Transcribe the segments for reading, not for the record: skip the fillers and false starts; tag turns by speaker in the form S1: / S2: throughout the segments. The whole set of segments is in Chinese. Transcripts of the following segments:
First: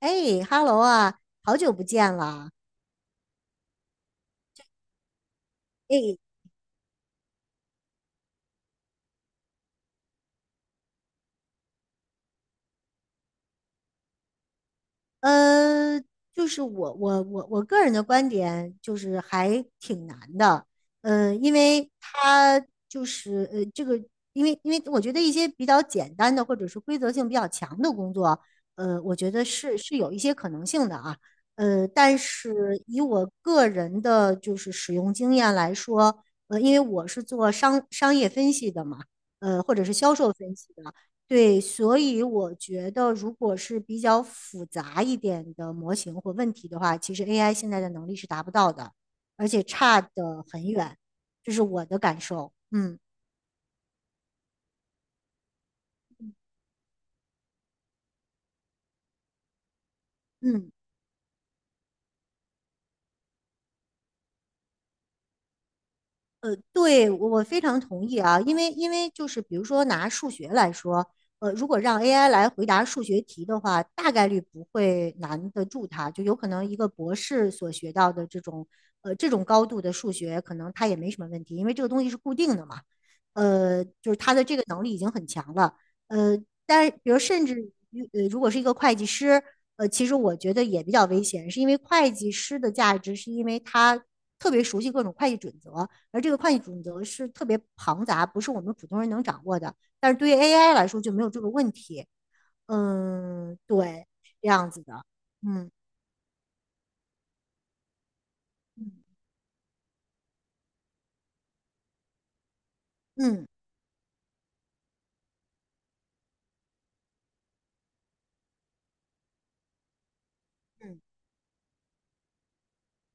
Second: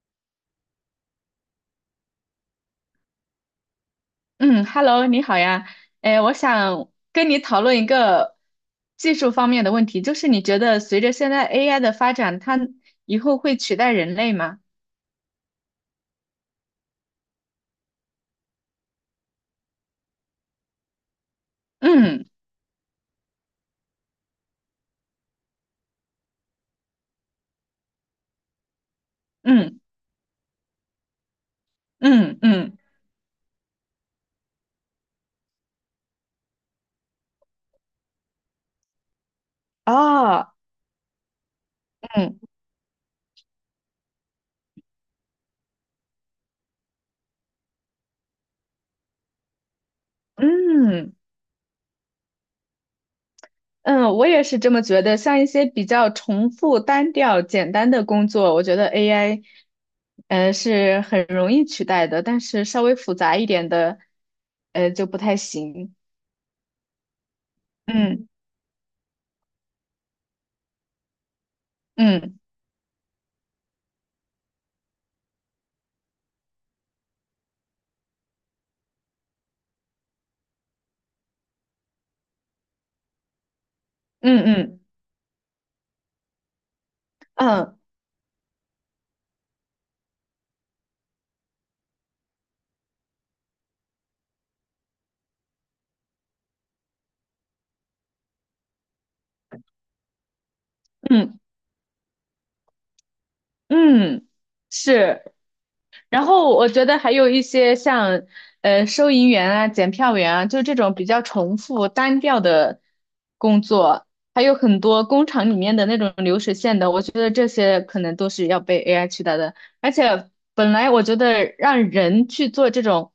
S1: 哎，哈喽啊，好久不见了。
S2: 嗯，Hello，你好呀。
S1: 哎，
S2: 哎，我想跟你讨论一个技术方面的问题，就是你觉得随着现在 AI 的发展，它以后会取代人类吗？
S1: 呃，就是我个人的观点就是还挺难的，因为
S2: 嗯
S1: 他就是这个，因为我觉得一些比较简单的或者是规则性比较强的工作，我觉得是
S2: 嗯
S1: 是有一些可能性的啊，但
S2: 嗯嗯，
S1: 是以我个人的就是使用经验来说，因为我是做商业分析的嘛。或者是销售
S2: 哦，
S1: 分析的，对，所以
S2: 嗯
S1: 我觉得，如果是比较复杂一点的模型或问题的话，其实 AI 现在的能力是达不到的，而且差得很远，
S2: 嗯
S1: 这是我的感受。嗯
S2: 嗯，我也是这么觉得。像一些比较重复、单调、简单的工作，我觉得 AI，
S1: 嗯。
S2: 是很容易取代的，但是稍微复杂一点的，就不太行。
S1: 对，我非常同意
S2: 嗯
S1: 啊，因为就是比如说拿数学来说，如果让 AI
S2: 嗯
S1: 来回答数学题的话，大概率不会难得住它，就有可能一个博士所学到的这种高度的数学，可能它也没什么问题，因为这个东西是固定的嘛，就是他的
S2: 嗯
S1: 这个
S2: 嗯。
S1: 能力已经很强了，呃，但是比如甚至
S2: 嗯
S1: 于如果是一个会计师。其实我觉得也比较危险，是因为会计师的价值是因为他特别熟悉各种会计准则，而这个会计准则是特别庞杂，不是我们普通人能掌握的。但是对于 AI 来说就没有
S2: 嗯
S1: 这个问题。嗯，对，
S2: 嗯，
S1: 这样子的。
S2: 是。
S1: 嗯
S2: 然后我觉得还有一些像收
S1: 嗯
S2: 银员啊、检票员啊，就这种比较重复单调的
S1: 嗯
S2: 工作，还有很多工厂里面的那种流水线的，我觉得这些可能都是要被 AI 取代的。而且本来
S1: 嗯，
S2: 我觉得让人去做这种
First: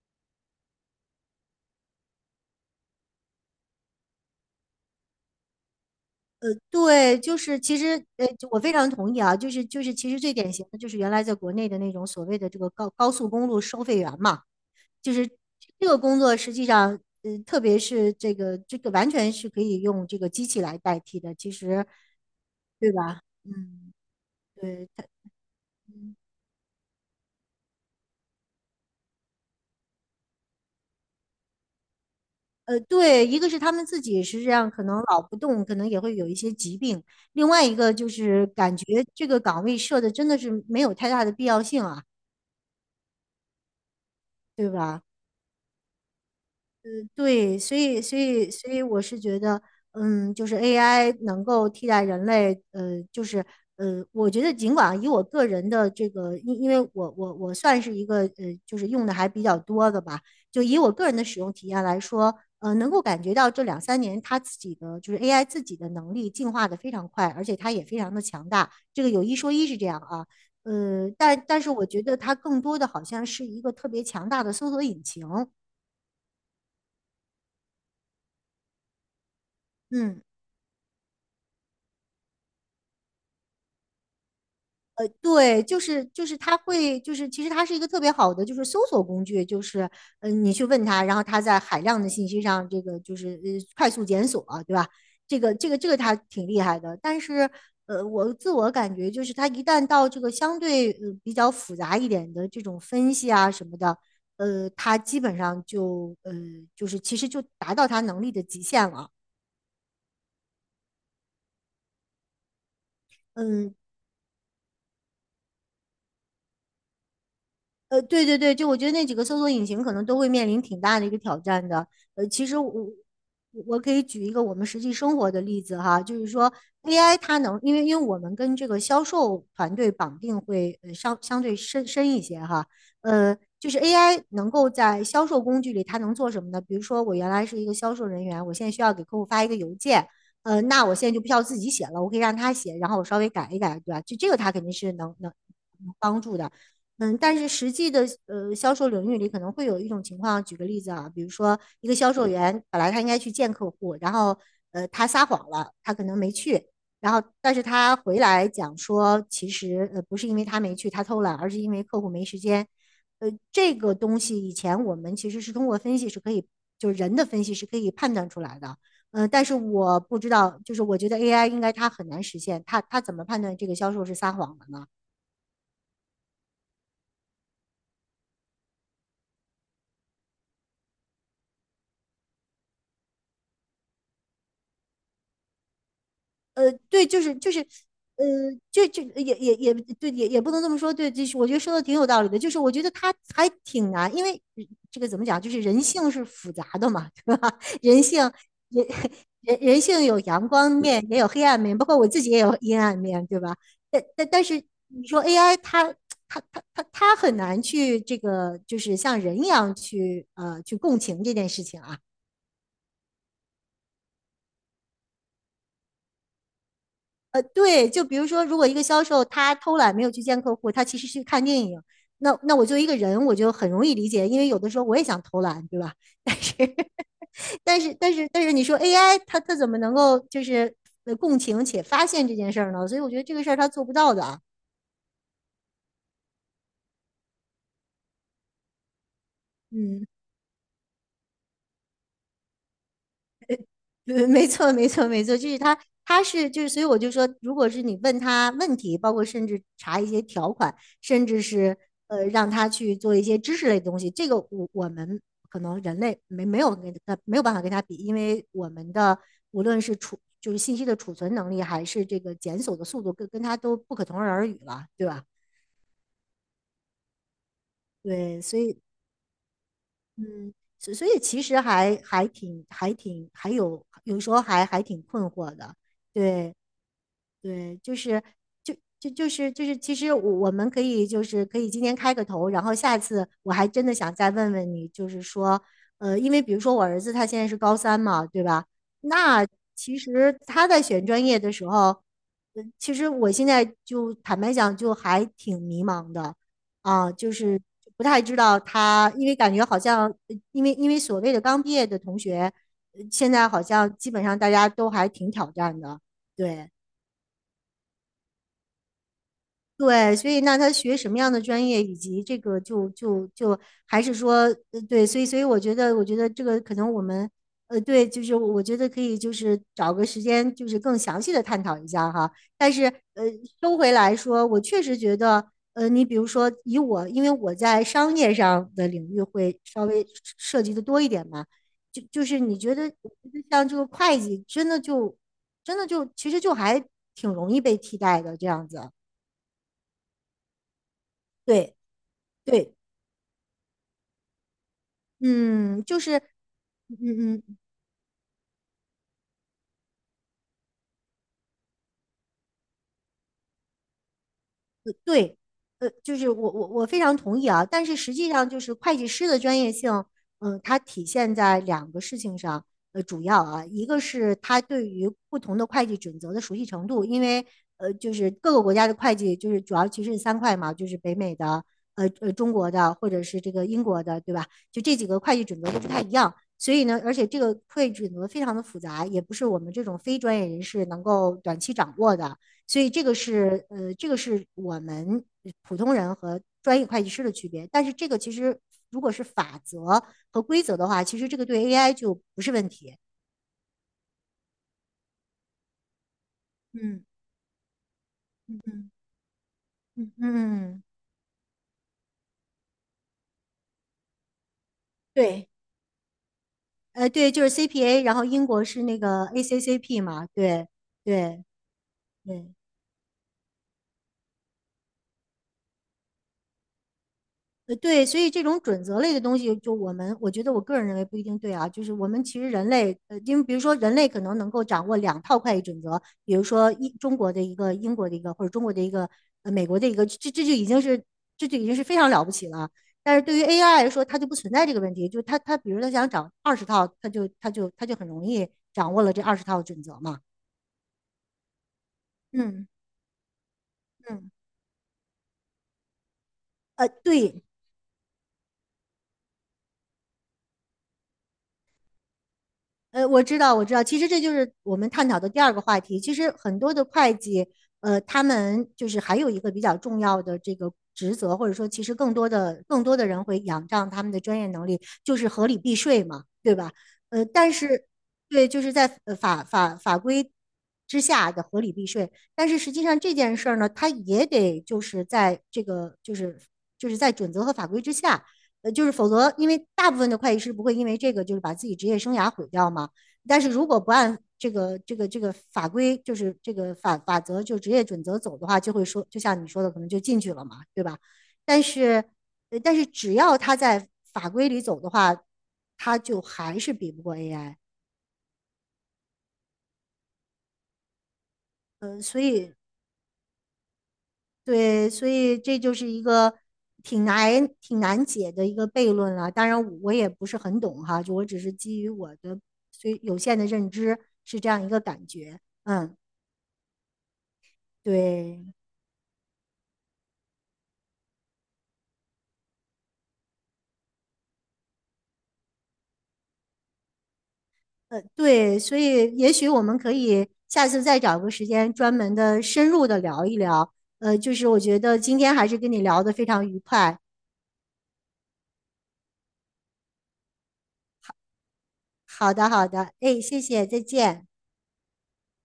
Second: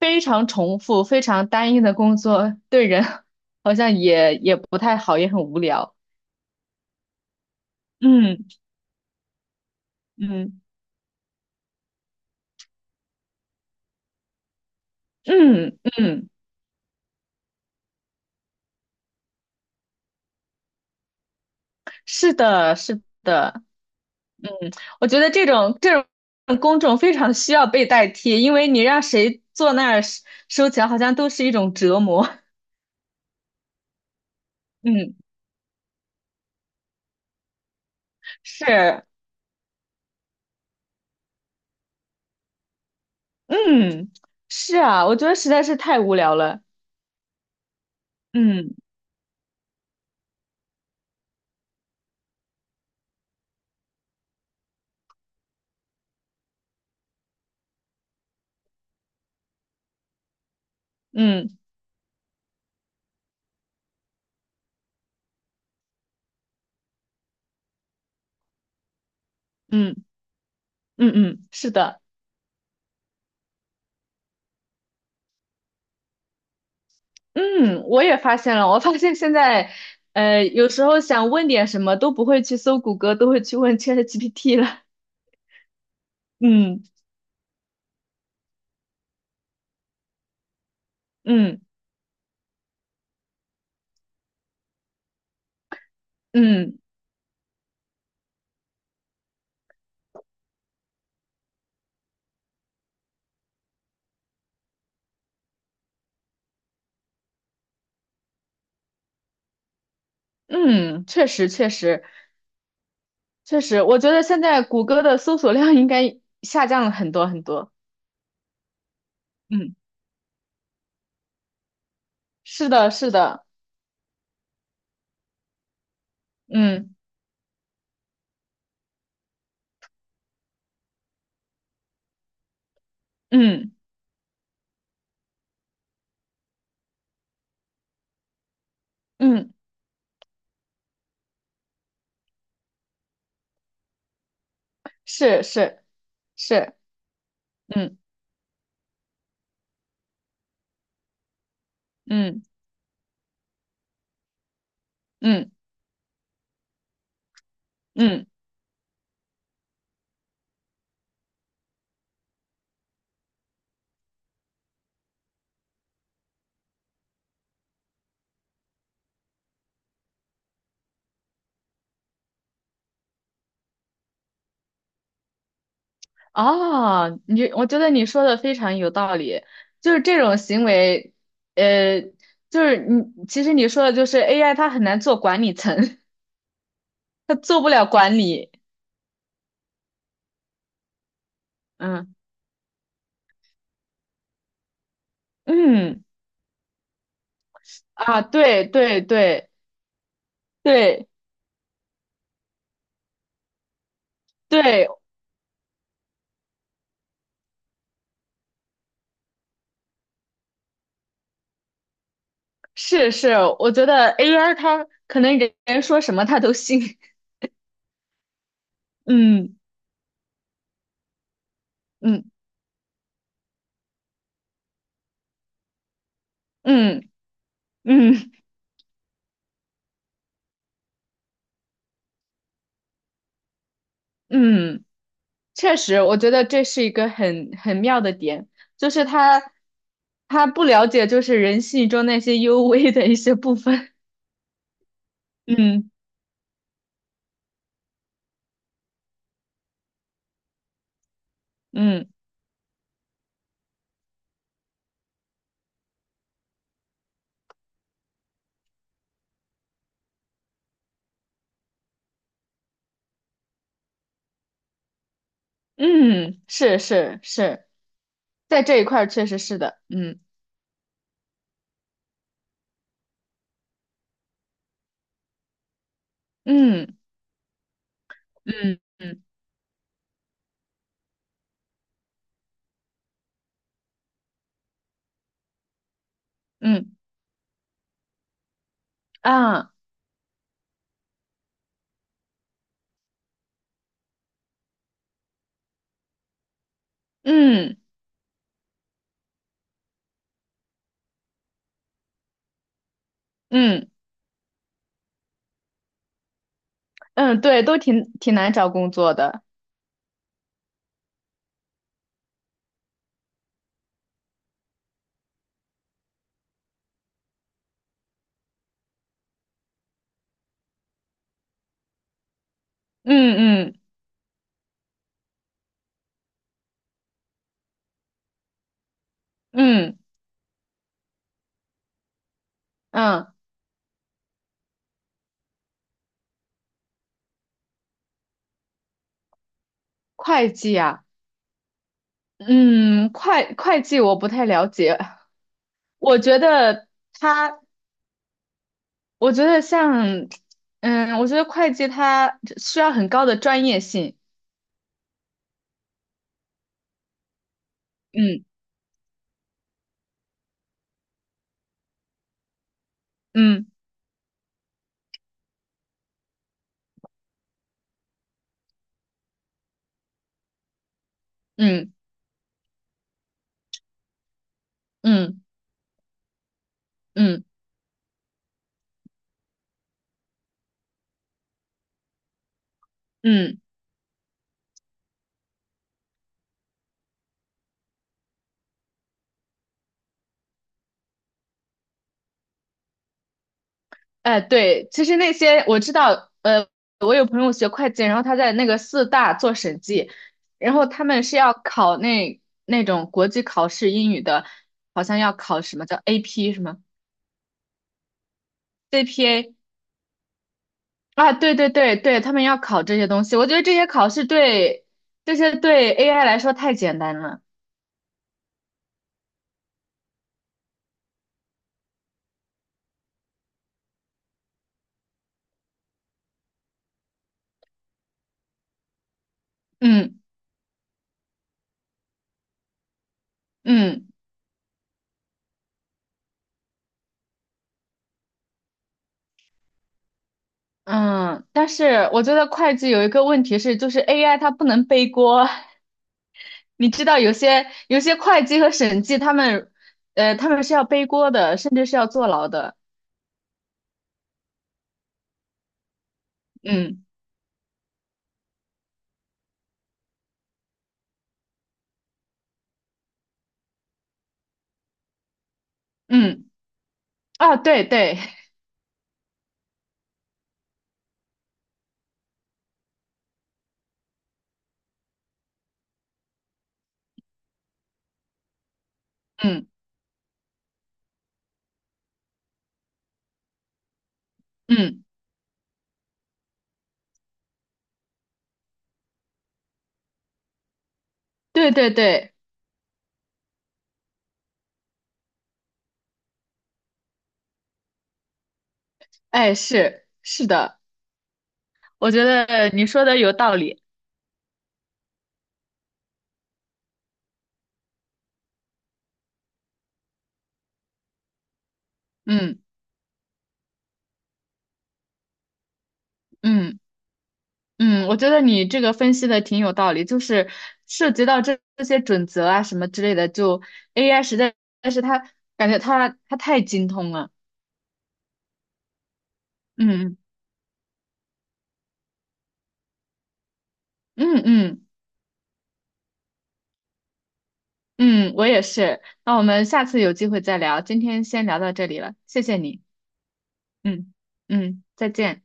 S2: 非常重复、非常单一的工作，对人 好像也不太好，也很无聊。
S1: 对，就是其实
S2: 嗯
S1: 就我非常同意啊，就是其实最典
S2: 嗯
S1: 型的就是原来在国内的那种所谓的这个高速公路收费员嘛，就是
S2: 嗯
S1: 这个工
S2: 嗯。
S1: 作实际上，特别是这个完全是可以用这个机器来代替的，其实
S2: 是的，
S1: 对
S2: 是
S1: 吧？
S2: 的，
S1: 嗯，
S2: 嗯，
S1: 对它。
S2: 我觉得这种
S1: 嗯，
S2: 公众非常需要被代替，因为你让谁坐那儿收收钱，好像都是一种折磨。
S1: 对，一个是他们自己实是这样，可能
S2: 嗯，
S1: 老不动，可能也会有一些疾病；另外一个就是感
S2: 是，
S1: 觉这个岗位设的真的是没有太大的必要性啊，
S2: 嗯，
S1: 对
S2: 是
S1: 吧？
S2: 啊，我觉得实在是太无聊了。
S1: 对，所以所以所
S2: 嗯
S1: 以我是觉得，嗯，就是 AI 能够替代人类，就是我觉得尽管以我个人的这个，因为我算是一个就是用的还比较多的吧，就以我个人的使用
S2: 嗯
S1: 体验来说，能够感觉到这两三年它自己的就是 AI 自己的能力进化的非常快，而且它也非常的强大，这个有一说一是这
S2: 嗯
S1: 样啊，
S2: 嗯
S1: 但
S2: 嗯，
S1: 但
S2: 是
S1: 是我
S2: 的，
S1: 觉得它更多的好像是一个特别强大的搜索引擎。
S2: 嗯，我也发现了，我发现现在，
S1: 嗯。
S2: 有时候想问点什么都不会去搜谷歌，都会去问 ChatGPT 了。
S1: 对，就是他
S2: 嗯
S1: 会就是其实它是一个特别好的就是搜索工具，就是你去问他，然后他在
S2: 嗯
S1: 海量的信息上这个就是快速检索，对吧？这个他挺厉
S2: 嗯
S1: 害的，但是我自我感觉就是他一旦到这个相对比较复杂一点的这种分析啊什么的，他基本上就就是其实就达到他能力的极限了。
S2: 嗯，确实确实。确
S1: 嗯，
S2: 实，我觉得现在谷歌的搜索量应该下降了很多很多。
S1: 对对对，就我觉得那几个搜索引
S2: 嗯，
S1: 擎可能都会面临挺大的一个挑战的。其实
S2: 是
S1: 我
S2: 的，是的，
S1: 我可以举一个我们实际生活的例子哈，就是说
S2: 嗯
S1: AI 它能，因为我们跟这个销售团队绑定会相对深一些哈，就
S2: 嗯
S1: 是 AI 能够在销售工具里它能做什么呢？比如说我原来是一个销售人员，我现在需要给客户发一
S2: 嗯，
S1: 个邮件，那我现在就不需要自己写了，我可以让他写，然后我稍微改一改，对吧？就这个他肯定是能
S2: 是是
S1: 助的。
S2: 是，
S1: 嗯，但是实际
S2: 嗯
S1: 的销售领域里可能会有一种情况，举个例子啊，比如说一个销售
S2: 嗯
S1: 员本来他应该去见客户，然后他撒谎
S2: 嗯
S1: 了，他可能没去，然后但是他回
S2: 嗯，
S1: 来讲说，其实不是因为他没去，他偷懒，而是因为客户没时间。这个东西以前我们其实是通过分析是可以，就是人的分析是可以判断出来的。但是我不知道，就是我觉得 AI 应该它很难实现，它怎么判断这个销售是撒谎的呢？
S2: 啊，我觉得你说的非常有道理，就是这种行为，呃，就是你其实你说的就是 AI 它很难做管理层，
S1: 对，就
S2: 它
S1: 是就是，
S2: 做不了管
S1: 呃，
S2: 理。
S1: 就就也也也对，也不能这么说，对，就是我觉得说的挺有
S2: 嗯
S1: 道理的，就是我觉得他还挺难，因为这个怎么讲，就是人
S2: 嗯
S1: 性是复杂的嘛，对吧？
S2: 啊，对
S1: 人
S2: 对对
S1: 人性有阳光面，
S2: 对
S1: 也有黑暗面，包括我自己也有阴暗面，对吧？但是
S2: 对，
S1: 你说 AI 它很难去这个，就是像人一样去去共情这件事情啊。
S2: 是是，我觉得 AI 它可能人人说什么它都信。
S1: 对，就比如说，如果一个销售他
S2: 嗯
S1: 偷懒没有去见客户，他其实去看电影，
S2: 嗯
S1: 那我作为一个人，我就很容易理解，因为有的时候我也想偷懒，对吧？但是
S2: 嗯
S1: 但是但是
S2: 嗯
S1: 但是你说 AI 它怎么能够就是共情且发现这件事儿呢？所以我觉得这个事儿它做不到的啊。
S2: 嗯，确实，我觉得这是一个很妙的点，就是他
S1: 嗯。
S2: 他不了解就是人性中那些幽微的一些部分。
S1: 没错，没错，没错，
S2: 嗯
S1: 他是所以我就说，如果是你问他问题，包括甚至查一些条款，甚至是
S2: 嗯
S1: 让他去做一些知识类的东西，这个我们可能人类没有办法跟他比，因为我们的无论是储就是信息的储存能力，还是这个检索的速度，跟他都不可同日而语了，对吧？
S2: 嗯，是是是，
S1: 对，所
S2: 在这
S1: 以
S2: 一块儿确实是的。嗯
S1: 嗯，所以其实还还挺还挺还有有时候还挺困惑的，对。
S2: 嗯
S1: 对，就
S2: 嗯
S1: 就
S2: 嗯
S1: 就是就是，其实我们可以就是可以今天开个头，然后下次我还真的想再问问你，就是说，因为比如说我
S2: 嗯
S1: 儿子他现在是高三嘛，对吧？那
S2: 啊
S1: 其实他在选专业的时候，其实我现在就坦白讲，就还挺迷茫的啊，就是
S2: 嗯
S1: 不太知道他，因为感觉好像，因为所谓的刚毕业的同学，现在好
S2: 嗯
S1: 像基本上大家都还挺挑战的，对。
S2: 嗯，对，都挺难找工作的。
S1: 对，所以那他学什么样的专业，以及这个就就就还是说，对，所以我觉得，我觉得这个可能我们，对，就是我觉得可以，就是找个时间，就是更详细的探讨一下哈。但是，呃，
S2: 嗯
S1: 收
S2: 嗯
S1: 回来说，我确实觉得，你比如说以我，因为我在商业上的领域会稍
S2: 嗯。
S1: 微涉及的多一点嘛，就是你觉得，我觉
S2: 嗯，
S1: 得像这个会计，真的就其实就还挺容易被替代的这样子，
S2: 会计啊，
S1: 对。对，
S2: 嗯，会计我不太了解，
S1: 嗯，就是，
S2: 我觉得
S1: 嗯嗯，嗯
S2: 他，我觉得像，嗯，我觉得会计它需要很高的专业性，
S1: 对，就是我非常同意啊，但是实际
S2: 嗯
S1: 上就是会计师的专业性，嗯，它体现在两个事情上，主要啊，
S2: 嗯
S1: 一个是他对于不同的会计准则的熟悉程度，因为就是各个国家的会计就是主要其实是三块嘛，就是北美的，
S2: 嗯
S1: 中国的或者是这个英国的，对吧？就这几个会
S2: 嗯
S1: 计准则都不太一样。所以呢，而且这
S2: 嗯
S1: 个会计准则非常的复杂，也不是我们这种非专业人士能够短期掌握的。所以这个
S2: 嗯，
S1: 是这个是我们普通人和专业会计师的区别。但是这个其实如果是法则和规则的话，其实这个对 AI 就不是问题。
S2: 哎，对，其实那些我知道，
S1: 嗯
S2: 我有朋友学会计，然后他在那个
S1: 嗯
S2: 四大做审计，
S1: 嗯，
S2: 然
S1: 嗯，
S2: 后他们是要考那种国际考试英语的，好像要
S1: 对，
S2: 考什么叫 AP 什么
S1: 对，就是 CPA，然后英国是那个
S2: CPA。
S1: ACCP 嘛，对
S2: 啊，
S1: 对
S2: 对对对对，他们
S1: 对。
S2: 要考这些东西，我觉得这些考试对这些对 AI 来说太简单了。
S1: 对，所以这种准则类的东西，就我们，我觉得我个人认为不一定对啊。就是我们其实人类，因为比如说人类可能能够掌握两套会计准则，比如说一中国的一个、英国的一个，或者中国的一个、美国的一个，
S2: 嗯
S1: 这就已经是非常了不起了。但是对于 AI 来说，
S2: 嗯
S1: 它就不存在这个问题，就是它比如它想掌二十套，它就很容易掌握了这二十套准则嘛。
S2: 嗯，但是我觉得
S1: 嗯
S2: 会计有一个问题是，就是
S1: 嗯，
S2: AI 它不能背锅。你知道有
S1: 对，
S2: 些有些会计和审计他们是要背锅的，甚至是要坐牢的。
S1: 我知道，我知道，其实这就是我们探讨的第二个话题。其实很多的
S2: 嗯
S1: 会计，他们就是还有一个比较重要的这个职责，或者说，其实更多的人会仰仗他们的专业能力，就是合理避税嘛，
S2: 嗯，
S1: 对吧？但
S2: 啊，对
S1: 是
S2: 对，
S1: 对，就是在法规之下的合理避税，但是实际上这件事儿呢，它也得就是在这个就是在准则和法规之下。就是否则，因为
S2: 嗯
S1: 大部分的会计师不会因为这个就是把自己职业生涯毁掉嘛。但是如果不按这个这
S2: 嗯，
S1: 个这个法规，就是这个法则，就职业准则走的话，就会说，就像你说的，可能就进去了嘛，对吧？但
S2: 对对
S1: 是，
S2: 对，
S1: 但是只要他在法规里走的话，他就还是比不过 AI。
S2: 哎，是是的，我
S1: 所
S2: 觉
S1: 以
S2: 得你说的有道理。
S1: 对，所以这就是一个挺难解的一个悖论了。当然，我也不是很懂哈，就我只是基于我的
S2: 嗯
S1: 虽有限的认知是这样一个感觉。嗯，
S2: 嗯。嗯，我觉得
S1: 对，
S2: 你这个分析的挺有道理，就是涉及到这些准则啊什么之类的，就 AI 但是它感觉它太精通了。
S1: 对，所以也许我们可
S2: 嗯
S1: 以下次再找个时间专门的深入的聊一聊。就
S2: 嗯嗯
S1: 是我觉
S2: 嗯
S1: 得今天还是跟你聊得非常愉快。
S2: 嗯，我也是。那我们下次有机会再聊，今天先聊到这里了，
S1: 好
S2: 谢
S1: 的，
S2: 谢
S1: 好
S2: 你。
S1: 的，哎，谢谢，再
S2: 嗯
S1: 见。
S2: 嗯，再见。